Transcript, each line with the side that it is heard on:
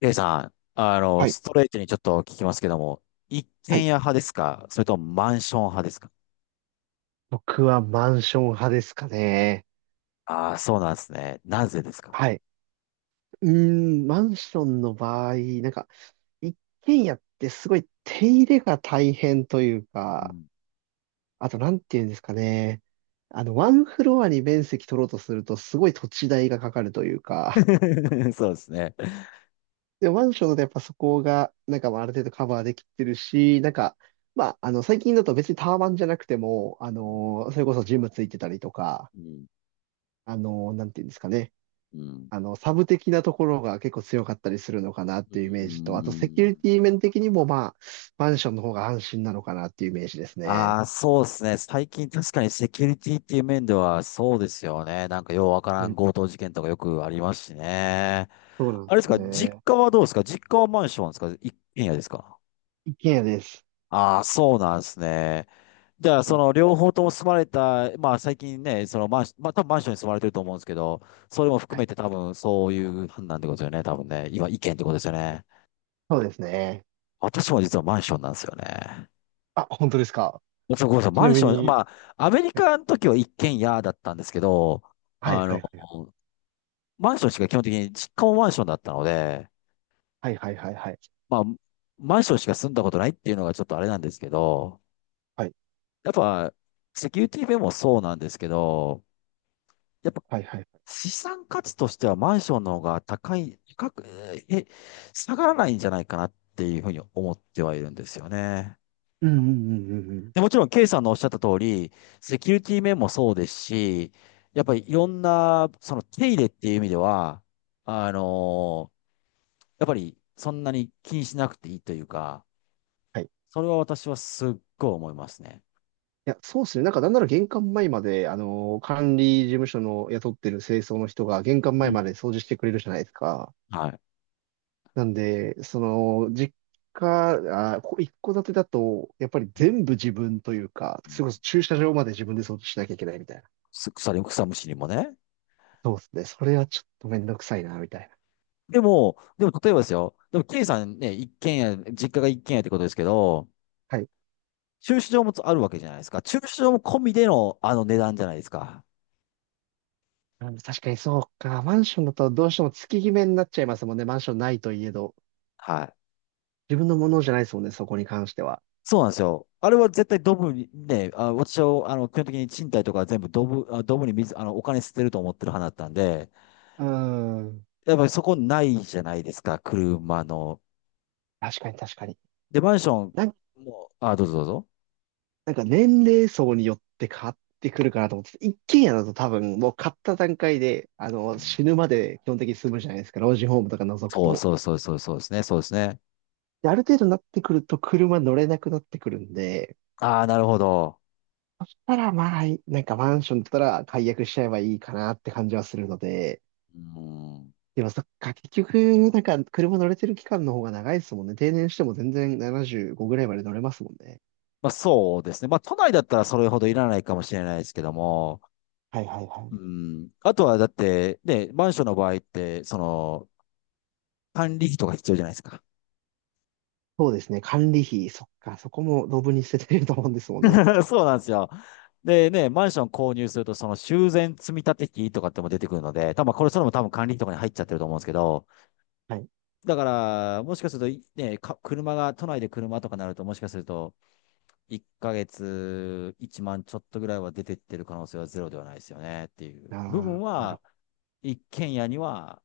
left: レイさん、
right: はい、
left: ストレートにちょっと聞きますけども、一
right: は
left: 軒家
right: い、
left: 派ですか？それともマンション派ですか？
right: 僕はマンション派ですかね。
left: ああー、そうなんですね。なぜですか？
right: はい、うマンションの場合、なんか、一軒家ってすごい手入れが大変という
left: う
right: か、
left: ん。
right: あと、なんていうんですかね。ワンフロアに面積取ろうとすると、すごい土地代がかかるというか、
left: そうですね。
right: で、マンションだとやっぱそこが、まあある程度カバーできてるし、まあ、最近だと別にタワマンじゃなくても、
left: うん。
right: それこそジムついてたりとか、
left: う
right: なんていうんですかね。
left: ん。
right: サブ的なところが結構強かったりするのかなっ
left: う
right: ていうイメージと、あとセキュリ
left: ん。
right: ティ面的にもまあ、マンションの方が安心なのかなっていうイメージです
left: ああ
right: ね。
left: ー、そうですね。最近確かにセキュリティっていう面ではそうですよね。なんかようわか
right: う
left: らん
right: ん、
left: 強盗事件とかよくありますしね。
right: そうなんで
left: あれです
right: す
left: か？実
right: ね。
left: 家はどうですか？実家はマンションですか一軒家ですか？
right: 一軒家です。
left: ああ、そうなんですね。じゃあ、
right: う
left: そ
right: ん、
left: の両方とも住まれた、まあ最近ね、そのマンション、まあ多分マンションに住まれてると思うんですけど、それも含
right: はい、
left: めて多分そういう判断ってことですよね、多分ね。今、意見ってことですよね。
right: そうですね。
left: 私も実はマンションなんですよね。
right: あ、本当ですか。
left: そうごめんなさい、
right: ち
left: マ
right: な
left: ン
right: み
left: ション、
right: に、
left: まあ、アメリカの時は一軒家だったんですけど、あの、マンションしか基本的に、実家もマンションだったので、
right: はいはいはいはい
left: まあ、マンションしか住んだことないっていうのがちょっとあれなんですけど、
right: はい
left: やっぱ、セキュリティ面もそうなんですけど、やっぱ
right: はいはいはい。はいはいはい。
left: 資産価値としてはマンションの方が高い、高く、え、下がらないんじゃないかなっていうふうに思ってはいるんですよね。
right: うんうんうんうんうん。
left: で、もちろん、ケイさんのおっしゃった通り、セキュリティ面もそうですし、やっぱりいろんな、その手入れっていう意味では、あのーやっぱりそんなに気にしなくていいというか、
right: はい。い
left: それは私はすっごい思いますね。
right: や、そうですね。なんなら玄関前まで、管理事務所の雇ってる清掃の人が玄関
left: う
right: 前
left: ん。
right: まで掃除してくれるじゃないですか。
left: はい。
right: なんで、実家、あ、こ一戸建てだと、やっぱり
left: うん
right: 全部自分というか、
left: う
right: それこそ
left: ん
right: 駐車場まで自分で掃除しなきゃいけないみたいな。
left: す草に、草むしりもね。
right: そうですね。それはちょっとめんどくさいな、みたいな。
left: でも、でも例えばですよ。でも、ケイさんね、一軒家、実家が一軒家ってことですけど、
right: はい。
left: 駐車場もあるわけじゃないですか。駐車場も込みでのあの値段じゃないですか。
right: 確かにそうか。マンションだとどうしても月決めになっちゃいますもんね。マンションないといえど。
left: はい。
right: 自分のものじゃないですもんね、そこに関しては。
left: そうなんですよ。あれは絶対ドブに、ね、あ、私は、基本的に賃貸とかは全部ドブに水、お金捨てると思ってる派だったんで、
right: うーん。
left: やっぱりそこないじゃないですか、車の。
right: 確かに確かに。
left: で、マンションも、あ、どうぞどうぞ。
right: 年齢層によって変わってくるかなと思ってて、一軒家だと多分もう買った段階で、あ
left: う
right: の、
left: ん
right: 死ぬまで基本的に住むじゃないですか、老人ホームとか除く
left: そう
right: と。
left: そうそうそうそうですね、そうですね。
right: で、ある程度になってくると車乗れなくなってくるんで、
left: ああ、なるほど。
right: たらまあ、マンションだったら解約しちゃえばいいかなって感じはするので、
left: うん
right: でもそっか、結局、車乗れてる期間の方が長いですもんね。定年しても全然75ぐらいまで乗れますもんね。
left: まあそうですね。まあ都内だったらそれほどいらないかもしれないですけども、
right: はいはいは
left: う
right: い。
left: ん。あとはだって、ね、マンションの場合って、管理費とか必要じゃないですか。
right: そうですね。管理費、そっか、そこもドブに捨ててると思うんですもんね。
left: そうなんですよ。でね、マンション購入すると、その修繕積立費とかっても出てくるので、多分これ、それも多分管理費とかに入っちゃってると思うんですけど、
right: はい、
left: だから、もしかすると、ね、車が、都内で車とかなると、もしかすると、1ヶ月1万ちまんちょっとぐらいは出てってる可能性はゼロではないですよねっていう
right: あ
left: 部分
right: あ、なる
left: は、
right: ほ
left: 一軒家には、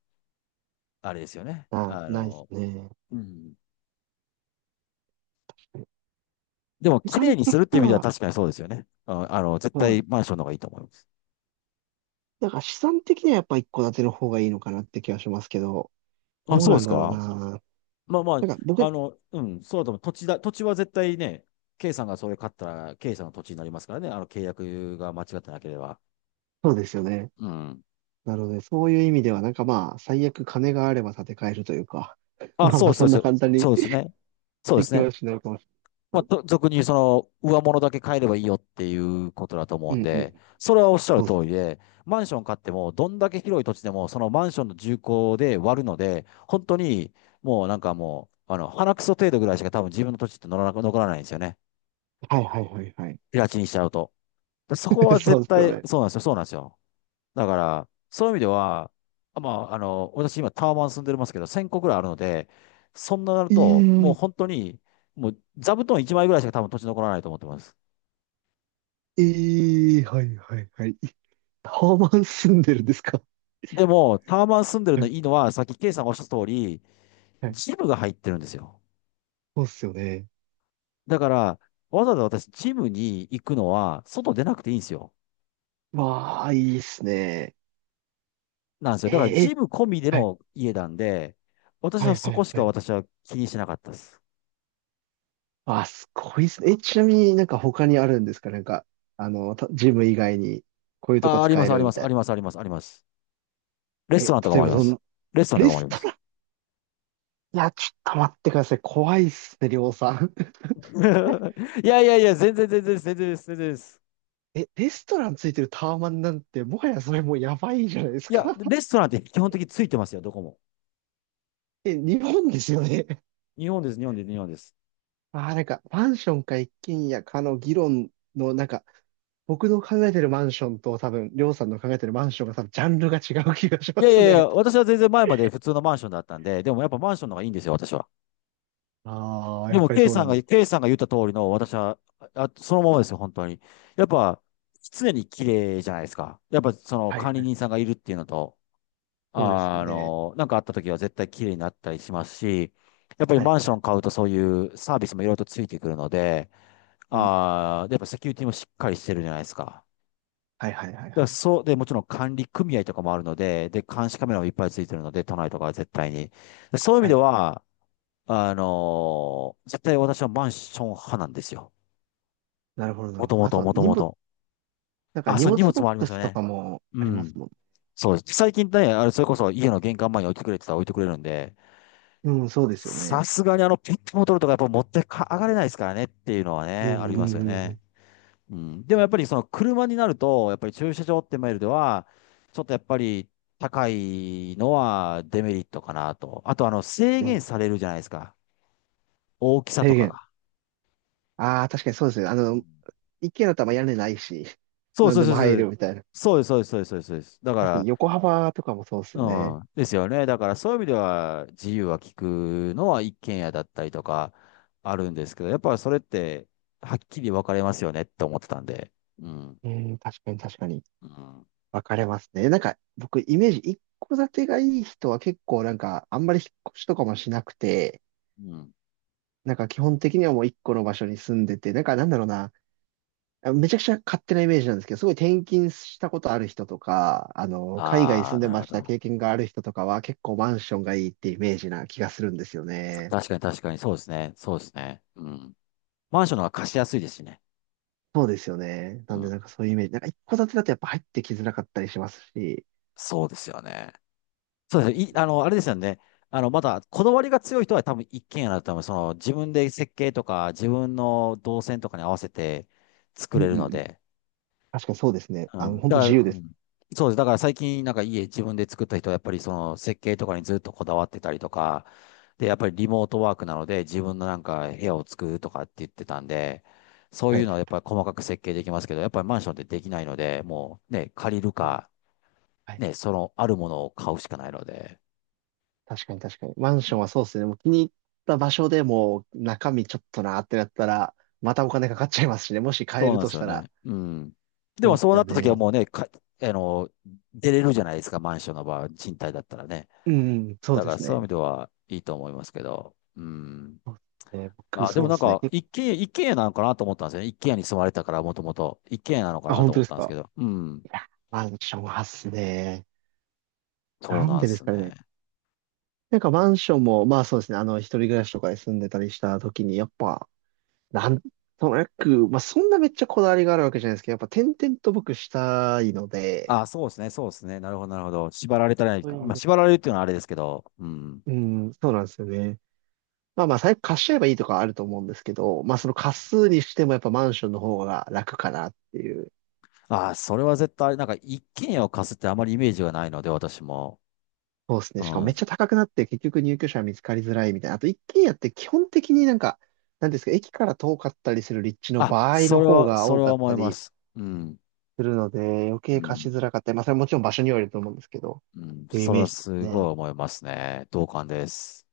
left: あれですよね。
right: ど。ないですね。
left: うん。でも、
right: 資
left: 綺
right: 産
left: 麗にす
right: 的
left: るっていう
right: に
left: 意味では
right: は、
left: 確かにそうですよね。絶
right: そうな
left: 対
right: ん。
left: マンションの方がいいと思います。
right: だから資産的にはやっぱ一戸建ての方がいいのかなって気はしますけど、
left: あ、
right: どう
left: そうで
right: なん
left: す
right: だろう
left: か。
right: な。ね、
left: まあまあ、
right: 僕、
left: うん、そうだと思う。土地は絶対ね、K さんがそれ買ったら、K さんの土地になりますからね。契約が間違ってなければ。
right: そうですよね。
left: うん。
right: なので、そういう意味では、まあ、最悪金があれば建て替えるというか、
left: あ、
right: まあま
left: そ
right: あ、
left: うそ
right: そ
left: う
right: んな
left: そう。
right: 簡単に
left: そうですね。そうで
right: で
left: す
right: き
left: ね。
right: はしないかもしれ
left: まあ、
right: ない。
left: と俗に上物だけ買えればいいよっていうことだと思
right: う
left: うん
right: んう
left: で、
right: ん。
left: それはおっしゃる
right: そうっす。
left: 通りで、マンション買っても、どんだけ広い土地でも、そのマンションの重工で割るので、本当に、もうなんかもう、鼻くそ程度ぐらいしか多分自分の土地って乗らなく、残らないんですよね。
right: はいはいはいはい。
left: 平地にしちゃうと。でそこ は
right: そ
left: 絶
right: うですよ
left: 対、
right: ね。
left: そうなんですよ、そうなんですよ。だから、そういう意味では、私今タワマン住んでますけど、1000個ぐらいあるので、そんななる
right: え
left: と、もう
right: ー、
left: 本当に、もう座布団1枚ぐらいしか多分土地残らないと思ってます。
right: えー、はいはいはい。タワマン住んでるんですか？
left: でも、タワマン住んでる
right: は
left: の
right: い
left: いいのは、さっきケイさんがおっしゃった通り、
right: はい。
left: ジムが入ってるんですよ。
right: そうっすよね。
left: だから、わざわざ私、ジムに行くのは、外出なくていいんですよ。
right: わあ、いいっすね。
left: なんですよ。
right: えー
left: だから、ジ
right: え、
left: ム込みで
right: はい、
left: の家なんで、私
right: は
left: は
right: い、は
left: そこ
right: い、
left: し
right: は
left: か
right: い。
left: 私は気にしなかったです。
right: あ、すごいっすね。え、ちなみになんか他にあるんですか？ジム以外にこういうとこ
left: あ、あり
right: 使
left: ま
right: え
left: す、あ
right: る
left: りま
right: み
left: す、
right: た
left: あ
right: い
left: り
right: な。
left: ます、あります、あります。レ
right: え、
left: ストランとか
right: 例え
left: もあ
right: ば
left: りま
right: ど
left: す。
right: ん、
left: レストランと
right: レ
left: かもあ
right: ス
left: りま
right: ト
left: す。
right: ラン、いや、ちょっと待ってください。怖いっすね、りょうさん。
left: いやいやいや、全然全然です、全然です、全然です。
right: え、レストランついてるタワマンなんて、もはやそれもうやばいじゃないです
left: い
right: か。
left: や、レストランって基本的についてますよ、どこも。
right: え、日本ですよね。
left: 日本です、日本です、日本です。
right: ああ、マンションか一軒家かの議論の、僕の考えてるマンションと多分、りょうさんの考えてるマンションが多分、ジャンルが違う気がし
left: い
right: ま
left: やい
right: す
left: やいや、
right: ね。
left: 私は全然前まで普通のマンションだったんで、でもやっぱマンションの方がいいんですよ、私は。
right: ああ、
left: で
right: やっ
left: も、
right: ぱり
left: K
right: そう
left: さ
right: な
left: ん
right: んで
left: が、
right: す。
left: K さんが言った通りの、私は、あ、そのままですよ、本当に。やっぱ、常に綺麗じゃないですか。やっぱ、その
right: はい
left: 管理
right: はい。
left: 人さんがいるっていうのと、
right: そうですよね。
left: なんかあった時は絶対綺麗になったりしますし、やっぱり
right: はい
left: マン
right: は
left: ショ
right: い。
left: ン買うとそういうサービスもいろいろとついてくるので、
right: うん。
left: でやっぱセキュリティもしっかりしてるじゃないですか。
right: はいはいはい
left: だか
right: は
left: ら
right: い。
left: そう、で、もちろん管理組合とかもあるので、で、監視カメラもいっぱいついてるので、都内とかは絶対に。でそういう意味
right: は
left: で
right: い。
left: は、絶対私はマンション派なんですよ。
right: なるほどなる
left: も
right: ほ
left: と
right: ど。
left: も
right: あと
left: と、
right: は
left: もと
right: 荷
left: も
right: 物、
left: と。あ、
right: 荷
left: そう、荷
right: 物
left: 物
right: ボッ
left: もありま
right: ク
left: すよ
right: スと
left: ね。
right: かも
left: う
right: ありま
left: ん。
right: すもん。
left: そうです。最近ね、あれ、それこそ家の玄関前に置いてくれって言ったら置いてくれるんで、
right: うん、そうですよ
left: さ
right: ね。
left: すがにあのペットボトルとかやっぱ持ってか上がれないですからねっていうのは
right: うん
left: ね、あり
right: う
left: ま
right: ん
left: すよ
right: うんう
left: ね。
right: ん。
left: うん。でもやっぱりその車になると、やっぱり駐車場ってマイルでは、ちょっとやっぱり高いのはデメリットかなと。あと制
right: うん、
left: 限されるじゃないですか。大きさと
right: 制
left: かが。
right: 限、ああ、確かにそうですね。
left: うん
right: 一軒家だったらまあ屋根ないし、
left: そう
right: 何
left: そう
right: で
left: そ
right: も
left: うそ
right: 入る
left: う。
right: みたいな。
left: そうです、そうです、そうです、そうです。そうですだ
right: 確か
left: か
right: に横幅とかもそうです
left: ら、
right: よね。
left: うん。ですよね。だからそういう意味では自由は利くのは一軒家だったりとかあるんですけど、やっぱりそれってはっきり分かれますよねって思ってたんで。うん。
right: 確かに確かに。
left: うん。
right: 分かれますね。僕、イメージ、一戸建てがいい人は結構あんまり引っ越しとかもしなくて、
left: うん。
right: 基本的にはもう一個の場所に住んでて、なんだろうな、あ、めちゃくちゃ勝手なイメージなんですけど、すごい転勤したことある人とか、海外
left: あ
right: 住
left: あ、
right: んで
left: なる
right: ま
left: ほ
right: した経
left: ど。
right: 験がある人とかは結構マンションがいいってイメージな気がするんですよね。
left: 確かに確かに、そうですね。そうですね。うん。マンションの方が貸しやすいですしね。
right: そうですよね。な
left: う
right: んで
left: ん。
right: そういうイメージ。一戸建てだとやっぱ入ってきづらかったりしますし。
left: そうですよね。そうですねい、あれですよね。まだ、こだわりが強い人は多分一軒家だと多分自分で設計とか、自分の動線とかに合わせて作
right: うん
left: れ
right: う
left: る
right: ん
left: の
right: うん。
left: で。
right: 確かにそうですね。
left: うん。
right: 本
left: だ
right: 当自
left: か
right: 由で
left: ら、う
right: す。
left: ん、そうです。だから最近、なんか家自分で作った人は、やっぱりその設計とかにずっとこだわってたりとか、で、やっぱりリモートワークなので、自分のなんか部屋を作るとかって言ってたんで、そう
right: は
left: いう
right: い。
left: のはやっぱり細かく設計できますけど、やっぱりマンションってできないので、もうね、借りるか、
right: はい、
left: ね、そのあるものを買うしかないので。
right: 確かに確かに。マンションはそうですね。もう気に入った場所でもう中身ちょっとなってなったら、またお金かかっちゃいますしね。もし買え
left: そう
right: る
left: なん
right: と
left: です
right: し
left: よ
right: たら。
left: ね。うん。で
right: そう
left: も
right: です
left: そうな
right: よ
left: った時は
right: ね。
left: もうね、か、あの、出れるじゃないですか、マンションの場合、賃貸だったらね。
right: うん、うん、そう
left: だ
right: で
left: から
right: す
left: そういう意
right: ね。
left: 味ではいいと思いますけど、うん。
right: そうですね。僕、
left: あ、で
right: そう
left: も
right: で
left: なん
right: すね。
left: か、
right: 結
left: 一軒家、一軒家なのかなと思ったんですよね。一軒家に住まれてたから、もともと。一軒家なのか
right: 構、あ、
left: な
right: 本
left: と
right: 当
left: 思っ
right: です
left: たんです
right: か。
left: けど。うん。
right: いや、マンションはっすね。
left: そう
right: なん
left: なん
right: で
left: で
right: です
left: す
right: かね。
left: ね。
right: マンションも、まあそうですね。一人暮らしとかで住んでたりした時に、やっぱ、なんとなく、まあそんなめっちゃこだわりがあるわけじゃないですけど、やっぱ点々と僕したいので、
left: あ、そうですね、そうですね。なるほど、なるほど。縛
right: そ
left: られたら、
right: ういう意
left: ま
right: 味
left: あ、
right: で、
left: 縛られるっていうのはあれですけど。うん。
right: うん、そうなんですよね。まあまあ、最悪貸しちゃえばいいとかはあると思うんですけど、まあその貸すにしてもやっぱマンションの方が楽かなっていう。
left: あ、それは絶対、なんか、一軒家を貸すってあまりイメージがないので、私も。
right: そうです
left: う
right: ね。しかもめっちゃ
left: ん。
right: 高くなって結局入居者は見つかりづらいみたいな。あと一軒家って基本的になんていうんですか、駅から遠かったりする立地の
left: あ、
right: 場合
left: そ
right: の
left: れ
right: 方
left: は、
right: が
left: そ
right: 多
left: れ
right: か
left: は
right: っ
left: 思
right: た
left: いま
right: り
left: す。うん。
right: するので、余
left: う
right: 計貸し
left: ん。
right: づらかったり、まあそれはもちろん場所によると思うんですけど、
left: うん。
right: っていうイ
left: それ
right: メー
left: は
right: ジです
left: すごい
right: ね。
left: 思いますね。同感です。